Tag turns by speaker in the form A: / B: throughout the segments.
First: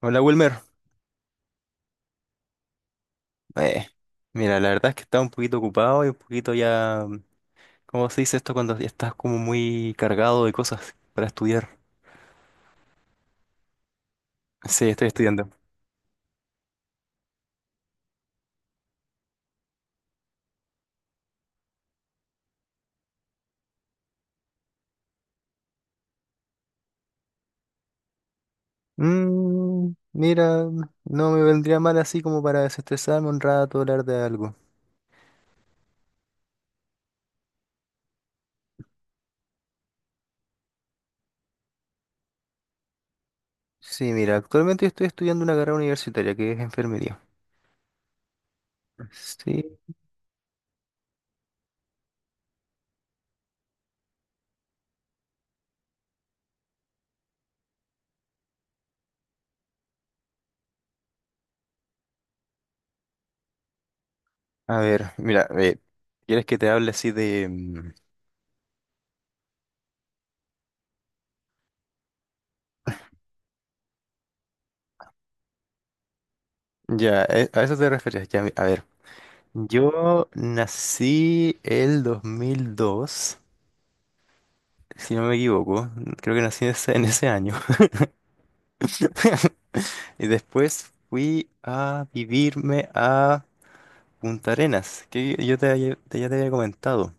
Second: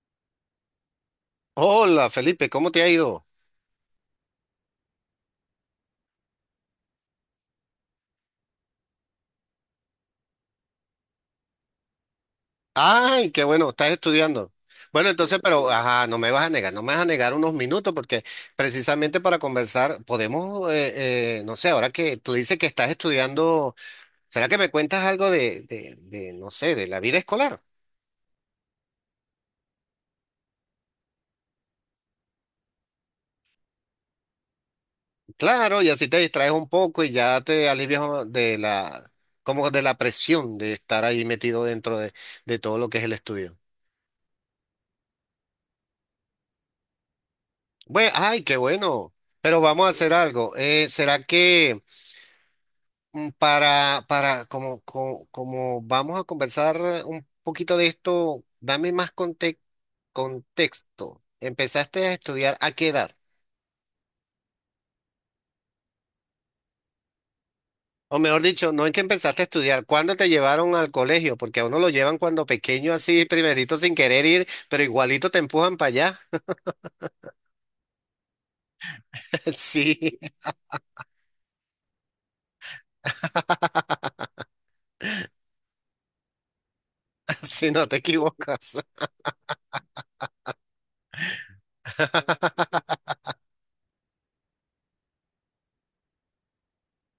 A: Hola Wilmer.
B: Hola Felipe, ¿cómo te ha ido?
A: Eh, Mira, la verdad es que estaba un poquito ocupado y un poquito ya, ¿cómo se dice esto cuando ya estás como muy cargado de cosas para estudiar?
B: Ay, qué bueno, estás estudiando.
A: Sí, estoy
B: Bueno, entonces,
A: estudiando.
B: pero, ajá, no me vas a negar, no me vas a negar unos minutos porque precisamente para conversar podemos, no sé, ahora que tú dices que estás estudiando, ¿será que me cuentas algo de, no sé, de la vida escolar?
A: Mira, no me vendría mal así como para desestresarme un rato, hablar de algo.
B: Claro, y así te distraes un poco y ya te alivias de la, como de la presión de estar ahí metido dentro de todo lo que es el estudio.
A: Sí, mira, actualmente estoy estudiando una carrera universitaria que es enfermería.
B: Bueno, ay, qué bueno, pero
A: Sí.
B: vamos a hacer algo. ¿Será que? Para, como vamos a conversar un poquito de esto, dame más contexto. ¿Empezaste a estudiar a qué edad?
A: A ver, mira, ¿quieres que te hable así de?
B: O mejor dicho, no es que empezaste a estudiar, ¿cuándo te llevaron al colegio? Porque a uno lo llevan cuando pequeño así, primerito sin querer ir, pero igualito te empujan para allá.
A: Ya, a eso te referías, ya, a ver.
B: Sí,
A: Yo nací el 2002, si no me equivoco, creo que nací en ese año.
B: si no te equivocas.
A: Y después fui a vivirme a Punta Arenas, que yo te, había- te- ya te había comentado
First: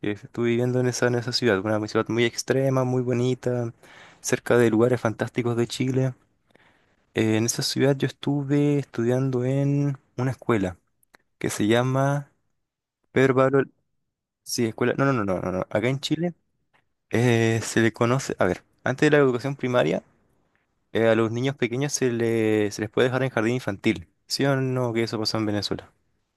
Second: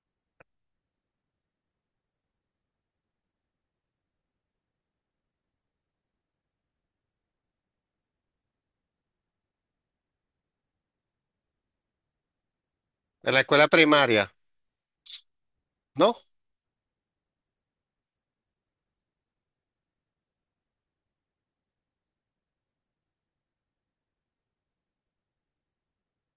A: que estuve viviendo en esa ciudad, una ciudad muy extrema, muy bonita, cerca de lugares fantásticos de Chile. En esa ciudad yo estuve estudiando en una escuela que se llama
B: En
A: Pedro
B: la
A: Pablo.
B: escuela primaria,
A: Sí, escuela. No, no, no, no, no, no. Acá en
B: ¿no?
A: Chile se le conoce. A ver, antes de la educación primaria. A los niños pequeños se les puede dejar en jardín infantil. ¿Sí o no que eso pasó en Venezuela?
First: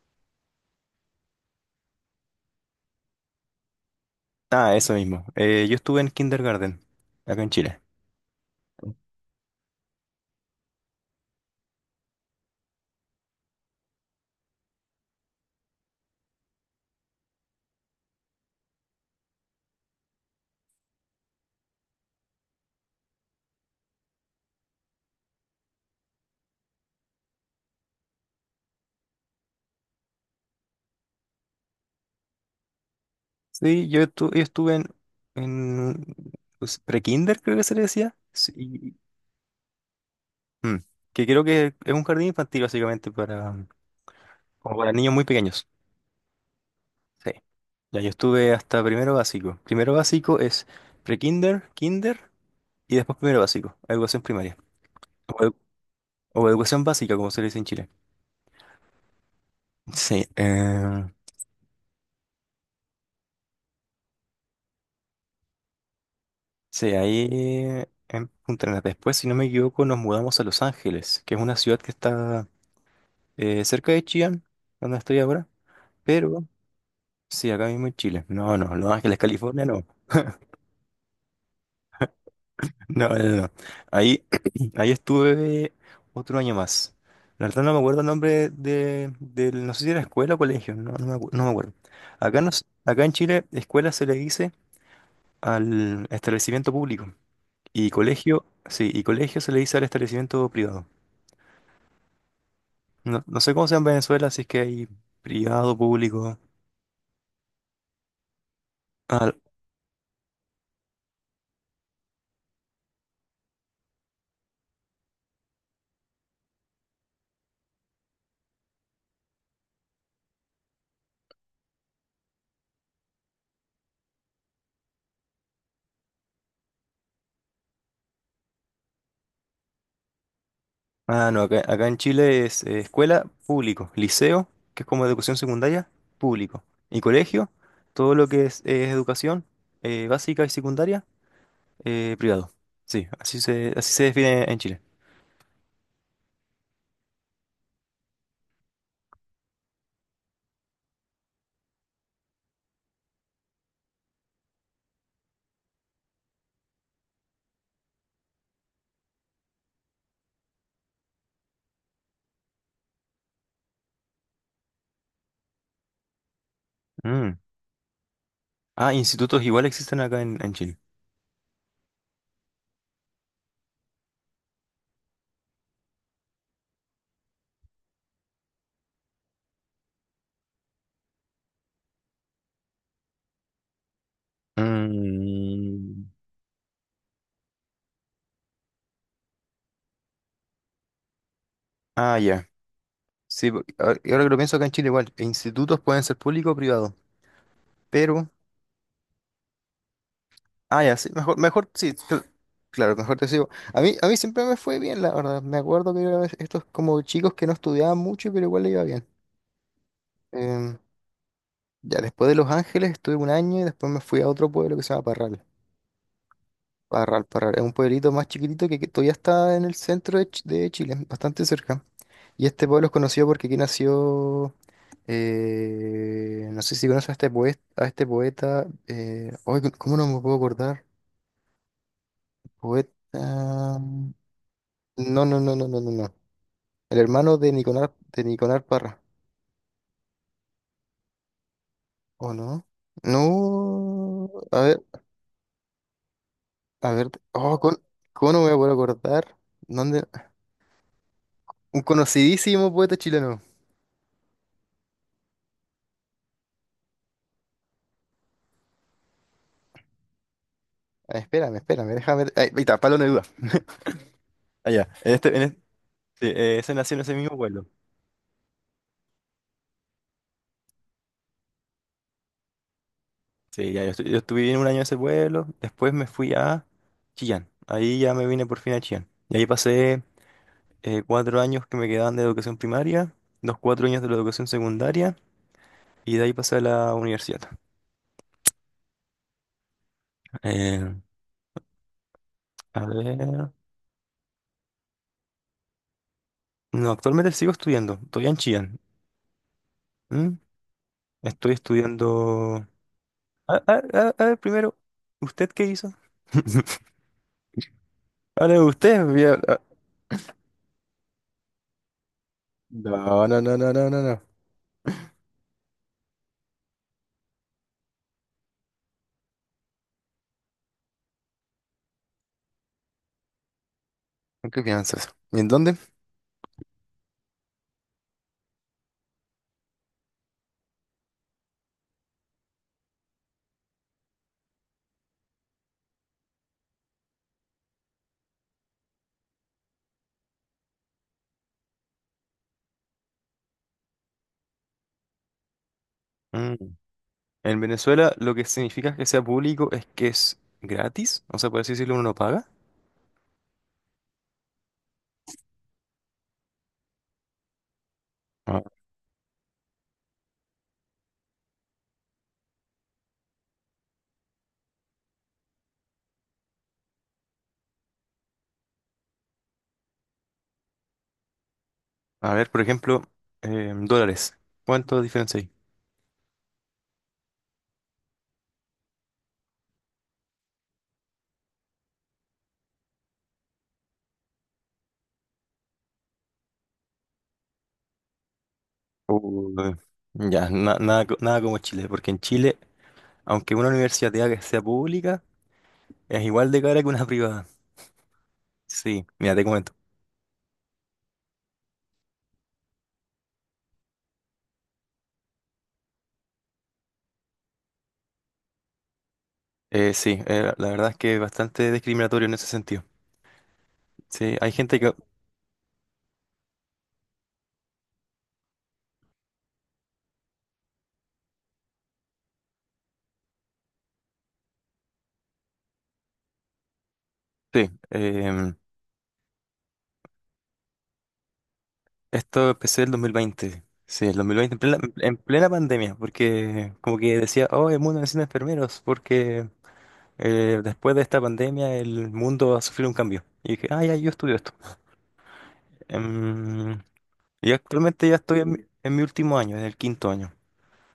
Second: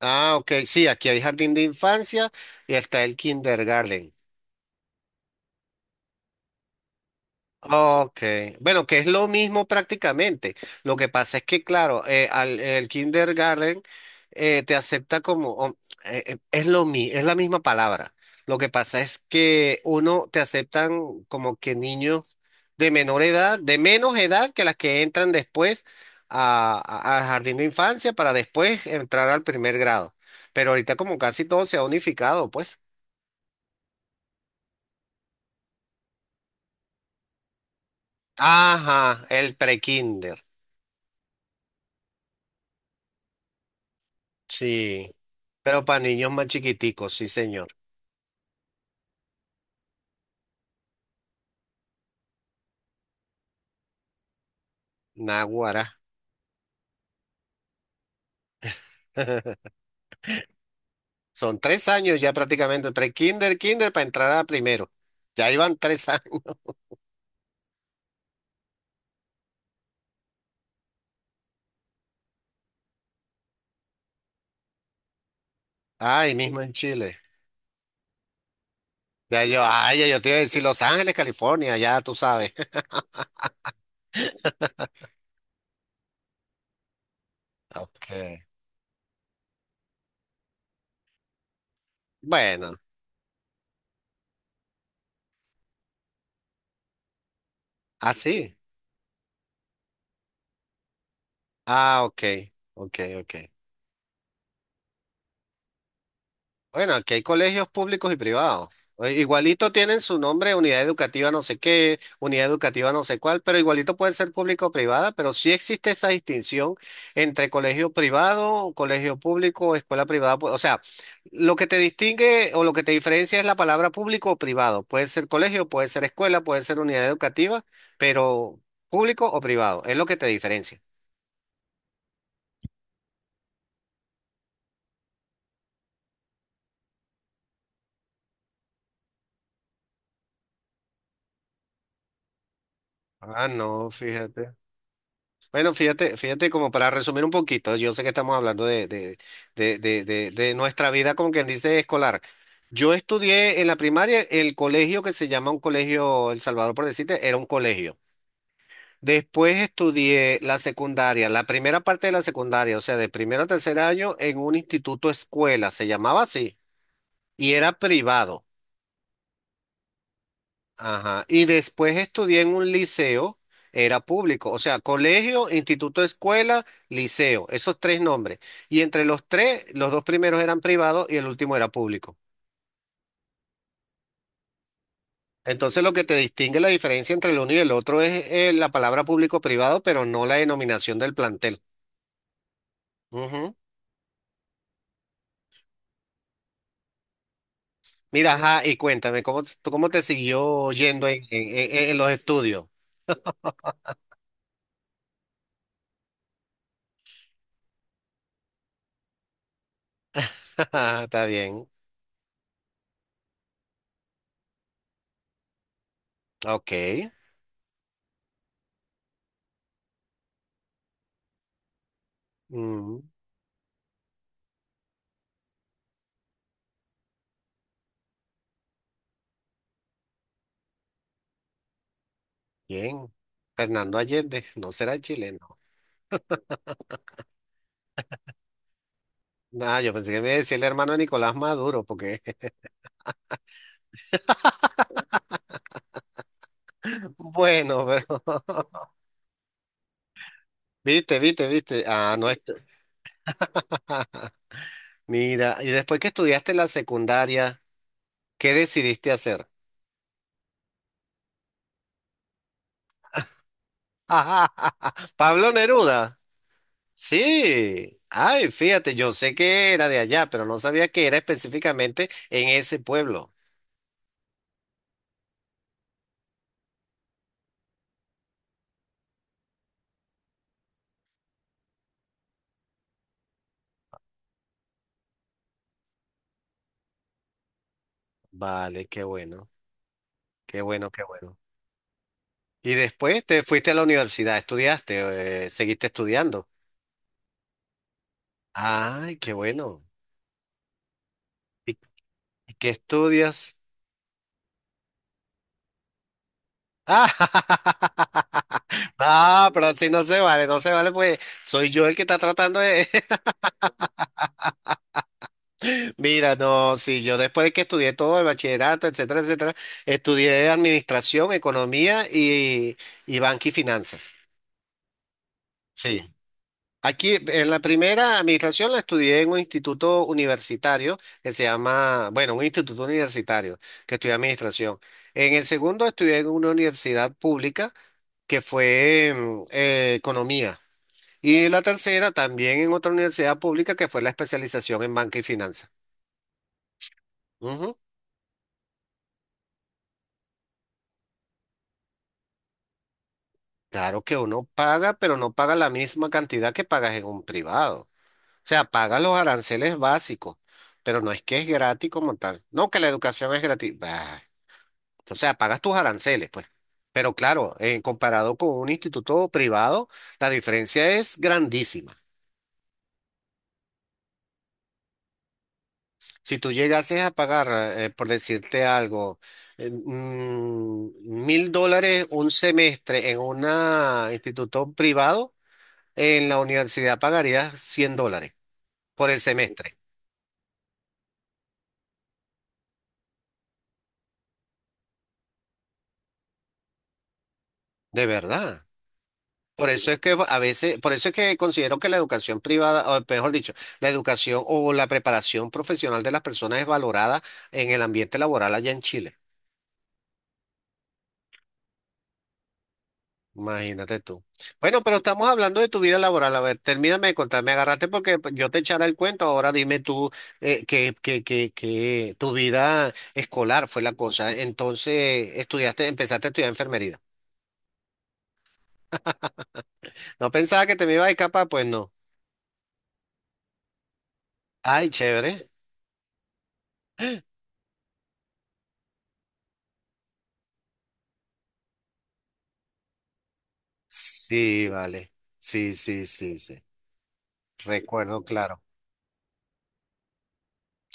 B: Ah, ok, sí, aquí hay jardín de infancia y está el kindergarten.
A: Ah, eso mismo. Yo estuve en kindergarten, acá en Chile.
B: Ok, bueno, que es lo mismo prácticamente. Lo que pasa es que, claro, el kindergarten te acepta es la misma palabra. Lo que pasa es que uno te aceptan como que niños de menor edad, de menos edad que las que entran después al jardín de infancia para después entrar al primer grado. Pero ahorita como casi todo se ha unificado, pues.
A: Sí, yo estuve en pues, pre-kinder, creo que se le decía. Sí.
B: Ajá, el pre-kinder.
A: mm, que creo que es un jardín infantil básicamente como para niños
B: Sí.
A: muy pequeños.
B: Pero para niños más chiquiticos, sí,
A: Sí.
B: señor.
A: Ya, yo estuve hasta primero básico. Primero básico es pre-kinder, kinder y después primero básico, educación primaria. O, edu-
B: Naguará.
A: o educación básica, como se le dice en Chile. Sí,
B: Son tres años ya prácticamente, tres kinder para entrar a primero. Ya iban tres años.
A: sí, ahí en Punta Arenas. Después, si no me equivoco, nos mudamos a Los Ángeles, que es una ciudad que está cerca de Chillán, donde estoy ahora,
B: Ay,
A: pero
B: mismo en Chile.
A: sí, acá mismo en Chile. No, no, Los Ángeles, California, no.
B: Ya yo te iba a decir Los Ángeles, California, ya tú sabes.
A: No, no, no, no. Ahí, ahí estuve otro año más. La verdad no me acuerdo el
B: Ok.
A: nombre no sé si era escuela o colegio, no, no me acuerdo. Acá, nos,
B: Bueno,
A: acá en Chile, escuela se le dice al establecimiento público. Y colegio,
B: así.
A: sí, y colegio se le dice al establecimiento privado.
B: Ah, ok, ok,
A: No,
B: ok.
A: no sé cómo sea en Venezuela, si es que hay privado, público.
B: Bueno, aquí hay colegios públicos y privados.
A: Ah,
B: Igualito tienen su nombre, unidad educativa no sé qué, unidad educativa no sé cuál, pero igualito pueden ser público o privada, pero sí existe esa distinción entre colegio privado, colegio público, escuela privada. O sea, lo que te distingue o lo que te diferencia es la palabra público o privado. Puede ser colegio, puede ser escuela, puede ser unidad educativa, pero público o privado, es lo que te diferencia.
A: ah, no, acá en Chile es escuela, público. Liceo, que es como educación secundaria, público. Y colegio, todo lo que es, educación básica y secundaria, privado. Sí, así
B: Ah,
A: se,
B: no,
A: así se define
B: fíjate.
A: en Chile.
B: Bueno, fíjate, fíjate, como para resumir un poquito, yo sé que estamos hablando de nuestra vida, como quien dice, escolar. Yo estudié en la primaria el colegio que se llama un colegio El Salvador, por decirte, era un colegio. Después estudié la secundaria, la primera parte de la secundaria, o sea, de primero a tercer año en un instituto escuela, se llamaba así,
A: Mm.
B: y era privado.
A: Ah, institutos igual existen acá en Chile.
B: Ajá. Y después estudié en un liceo, era público, o sea, colegio, instituto, escuela, liceo, esos tres nombres. Y entre los tres, los dos primeros eran privados y el último era público. Entonces lo que
A: Mm.
B: te distingue la diferencia entre el uno y el otro es la palabra público-privado, pero no la denominación del plantel.
A: Ah, ya. Sí,
B: Ujú.
A: porque ahora que lo pienso acá en Chile igual, institutos pueden ser públicos o privados, pero.
B: Mira, ajá, y cuéntame, cómo te siguió
A: Ah, ya,
B: yendo
A: sí,
B: en,
A: mejor,
B: en-
A: mejor,
B: en-
A: sí,
B: en los
A: cl-
B: estudios?
A: claro, mejor te sigo. A mí siempre me fue bien, la verdad. Me acuerdo que era estos como chicos que no estudiaban mucho, pero igual le iba bien. Em,
B: Ajá. Está bien,
A: ya, después de Los Ángeles estuve un año y después me fui a otro pueblo que se llama Parral.
B: ok,
A: Parral, Parral es un pueblito más chiquitito que todavía está en el centro de Chile, bastante cerca. Y este pueblo es
B: Mm,
A: conocido porque aquí nació, no sé si conoces a este poeta, ay, ¿cómo no me puedo acordar?
B: bien.
A: Poeta,
B: Fernando
A: no,
B: Allende, no será
A: no, no, no,
B: chileno.
A: no, no, no. El hermano de Niconar Parra,
B: Ah, yo pensé que me decía el hermano de Nicolás Maduro, porque
A: ¿o no? No, a ver, oh, ¿cómo,
B: bueno, pero
A: cómo no me puedo acordar? ¿Dónde?
B: viste, viste,
A: Un
B: viste. Ah, no es.
A: conocidísimo poeta chileno.
B: Mira, y después que estudiaste la secundaria, ¿qué decidiste hacer?
A: Ah, espérame, espérame, déjame ver. Ahí está, palo de duda. Allá,
B: Pablo Neruda.
A: sí, ese nació en ese mismo pueblo.
B: Sí. Ay, fíjate, yo sé que era de allá, pero no sabía que era específicamente en ese pueblo.
A: Sí, ya, yo estuve un año en ese pueblo, después me fui a Chillán. Ahí ya me vine por fin a Chillán. Y ahí pasé 4 años que me quedaban de educación primaria, los 4 años de la educación secundaria, y de ahí pasé a la universidad.
B: Vale, qué bueno, qué bueno,
A: Eh,
B: qué bueno. Y
A: a
B: después te
A: ver.
B: fuiste a la universidad, estudiaste, seguiste estudiando.
A: No, actualmente sigo estudiando, estoy en Chillán.
B: Ay, qué bueno.
A: ¿Mm? Estoy
B: ¿Y y
A: estudiando.
B: qué
A: A,
B: estudias?
A: a- a ver, primero, ¿usted qué hizo?
B: Ah,
A: Ahora usted, bien.
B: ah, pero así no se vale, no se vale, pues soy yo el que está tratando de.
A: No, no, no, no, no, no, no.
B: Mira, no, sí, yo después de que estudié todo el bachillerato, etcétera, etcétera, estudié administración, economía y banca y finanzas.
A: ¿Por ¿Qué piensas? ¿Y en dónde?
B: Sí. Aquí en la primera administración la estudié en un instituto universitario que se llama, bueno, un instituto universitario que estudié administración. En el segundo estudié en una universidad pública que fue economía. Y la tercera también en otra universidad pública que fue la especialización en banca y finanzas.
A: Mm. En
B: Ujú.
A: Venezuela lo que significa que sea público es que es gratis, o sea, por así decirlo, uno no paga.
B: Claro que uno paga, pero no paga la misma cantidad que pagas en un privado. O sea,
A: Ah.
B: paga los aranceles básicos, pero no es que es gratis como tal. No, que la educación es gratis. Bah. O sea, pagas tus aranceles, pues. Pero claro, comparado con un instituto privado, la diferencia es grandísima.
A: A ver, por ejemplo, dólares. ¿Cuánto diferencia hay?
B: Si tú llegases a pagar, por decirte algo, $1.000 un semestre en un instituto privado, en la universidad pagarías $100 por el
A: Uy.
B: semestre,
A: Ya, nada como Chile, porque en Chile, aunque una universidad te haga que sea pública, es igual de cara que una privada.
B: de verdad.
A: Sí, mira, te
B: Por
A: comento.
B: eso es que a veces, por eso es que considero que la educación privada, o mejor dicho, la educación o la preparación profesional de las personas es valorada en el ambiente laboral allá en Chile.
A: Sí, la verdad es que es bastante discriminatorio en ese sentido.
B: Imagínate tú.
A: Sí, hay gente
B: Bueno,
A: que.
B: pero estamos hablando de tu vida laboral. A ver, termíname de contar. Me agarraste porque pues, yo te echara el cuento. Ahora dime tú que tu vida escolar fue la cosa. Entonces, estudiaste, empezaste a estudiar enfermería.
A: Sí,
B: No pensaba que te me iba a ir capaz, pues no.
A: esto empecé el 2020. Sí, el 2020,
B: Ay,
A: en
B: chévere.
A: plena pandemia, porque como que decía, oh, el mundo necesita enfermeros, porque después de esta pandemia el mundo va a sufrir un cambio. Y dije, ah, ya, yo estudio esto.
B: Sí, vale. Sí, sí, sí, sí.
A: Em, y actualmente ya
B: Recuerdo,
A: estoy en, mi
B: claro.
A: en mi último año, en el quinto año.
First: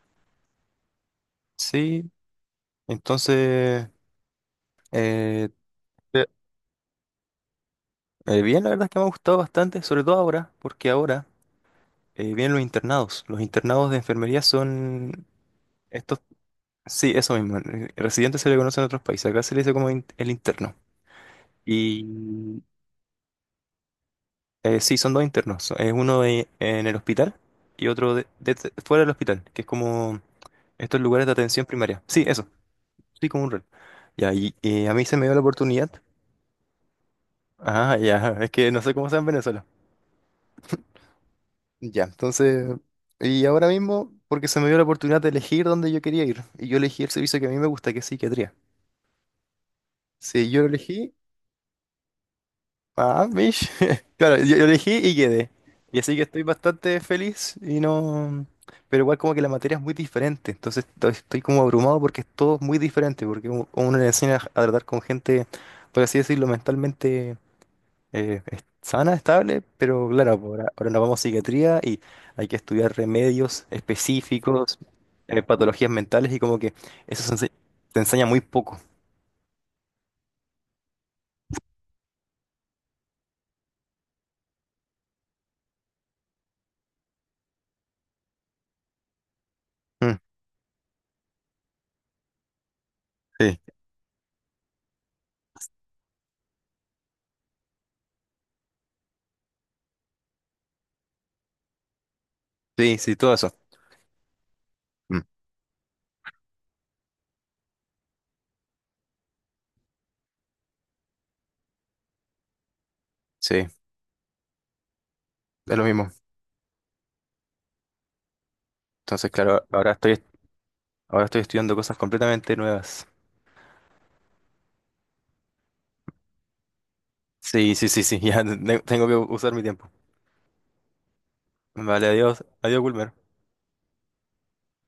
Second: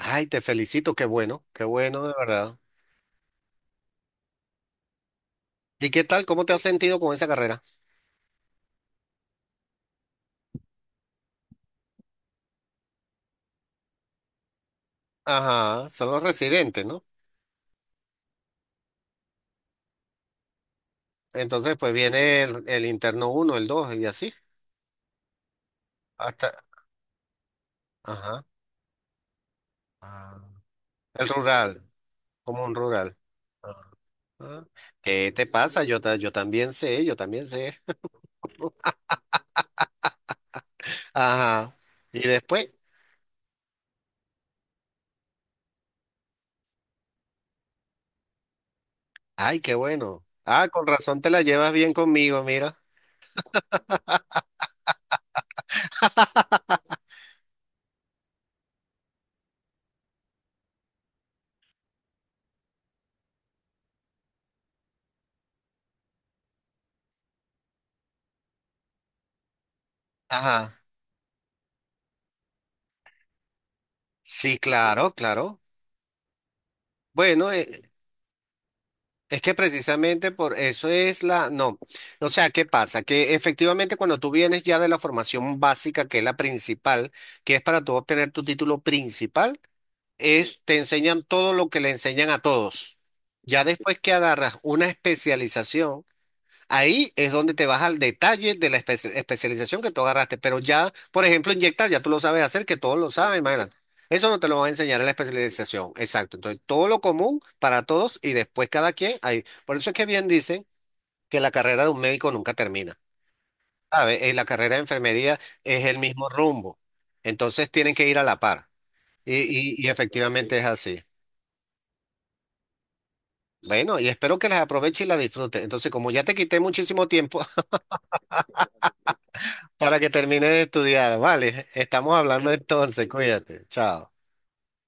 B: Ay, te felicito. Qué bueno,
A: Sí,
B: de verdad.
A: entonces, eh,
B: ¿Y qué tal?
A: te-
B: ¿Cómo te has sentido con esa carrera?
A: bien, la verdad es que me ha gustado bastante, sobre todo ahora, porque ahora vienen los internados. Los internados de enfermería son
B: Ajá, son
A: estos.
B: los residentes, ¿no?
A: Sí, eso mismo. El residente se le conoce en otros países. Acá se le dice como el interno.
B: Entonces, pues viene
A: Y
B: el interno uno el 2 y así.
A: sí, son dos internos. Es uno de-
B: Hasta,
A: en el hospital y otro de-
B: ajá.
A: de- de- fuera del hospital, que es como
B: Ah,
A: estos lugares
B: el
A: de atención
B: rural,
A: primaria. Sí, eso.
B: como un rural.
A: Sí, como un rol.
B: Ah,
A: Ya, y,
B: ah.
A: y a mí se me
B: ¿Qué
A: dio la
B: te pasa?
A: oportunidad.
B: Yo también sé, yo también sé.
A: Ah, ya. Es que no sé cómo sea en Venezuela.
B: Ajá.
A: Ya,
B: Y
A: entonces.
B: después,
A: Y ahora mismo, porque se me dio la oportunidad de elegir dónde yo quería ir. Y yo elegí el servicio que a mí me gusta, que es psiquiatría.
B: ay, qué bueno.
A: Sí, yo
B: Ah, con
A: elegí.
B: razón te la llevas bien conmigo, mira.
A: Ah, Mish. Claro, yo elegí y quedé. Y así que estoy bastante feliz y no. Pero igual como que la materia es muy diferente, entonces estoy como abrumado porque es todo muy diferente, porque uno le enseña a tratar con gente, por así decirlo, mentalmente sana, estable, pero claro, ahora,
B: Ajá.
A: ahora nos vamos a psiquiatría y hay que estudiar remedios
B: Sí,
A: específicos,
B: claro, claro.
A: patologías mentales y como que eso se
B: Bueno,
A: ense-
B: eh,
A: te enseña muy poco.
B: Es que precisamente por eso es la. No, o sea, ¿qué pasa? Que efectivamente cuando tú vienes ya de la formación básica, que es la principal, que es para tú obtener tu título principal,
A: Mm,
B: te enseñan todo lo que le enseñan a todos.
A: sí,
B: Ya después que agarras una especialización, ahí es donde te vas al detalle de la especialización que tú agarraste. Pero ya, por ejemplo, inyectar, ya tú lo sabes hacer, que
A: sí,
B: todos lo
A: sí, todo
B: saben,
A: eso.
B: imagínate. Eso no te lo va a enseñar en la
A: Mm,
B: especialización. Exacto. Entonces, todo lo común para todos y después cada quien ahí. Por eso es que bien dicen que la carrera de un médico nunca termina.
A: sí,
B: ¿Sabes? La carrera de enfermería
A: es lo
B: es el
A: mismo.
B: mismo rumbo. Entonces, tienen que ir a la par.
A: Entonces,
B: Y,
A: claro,
B: y, y
A: ahora estoy,
B: efectivamente es así.
A: ahora estoy estudiando cosas completamente nuevas.
B: Bueno, y espero que las aproveche y las disfrute. Entonces, como ya te quité muchísimo tiempo
A: Sí, sí, sí, sí, ya tengo que usar mi tiempo.
B: para que termine de estudiar. Vale,
A: Vale,
B: estamos
A: adiós,
B: hablando
A: adiós,
B: entonces,
A: Wilmer.
B: cuídate, chao.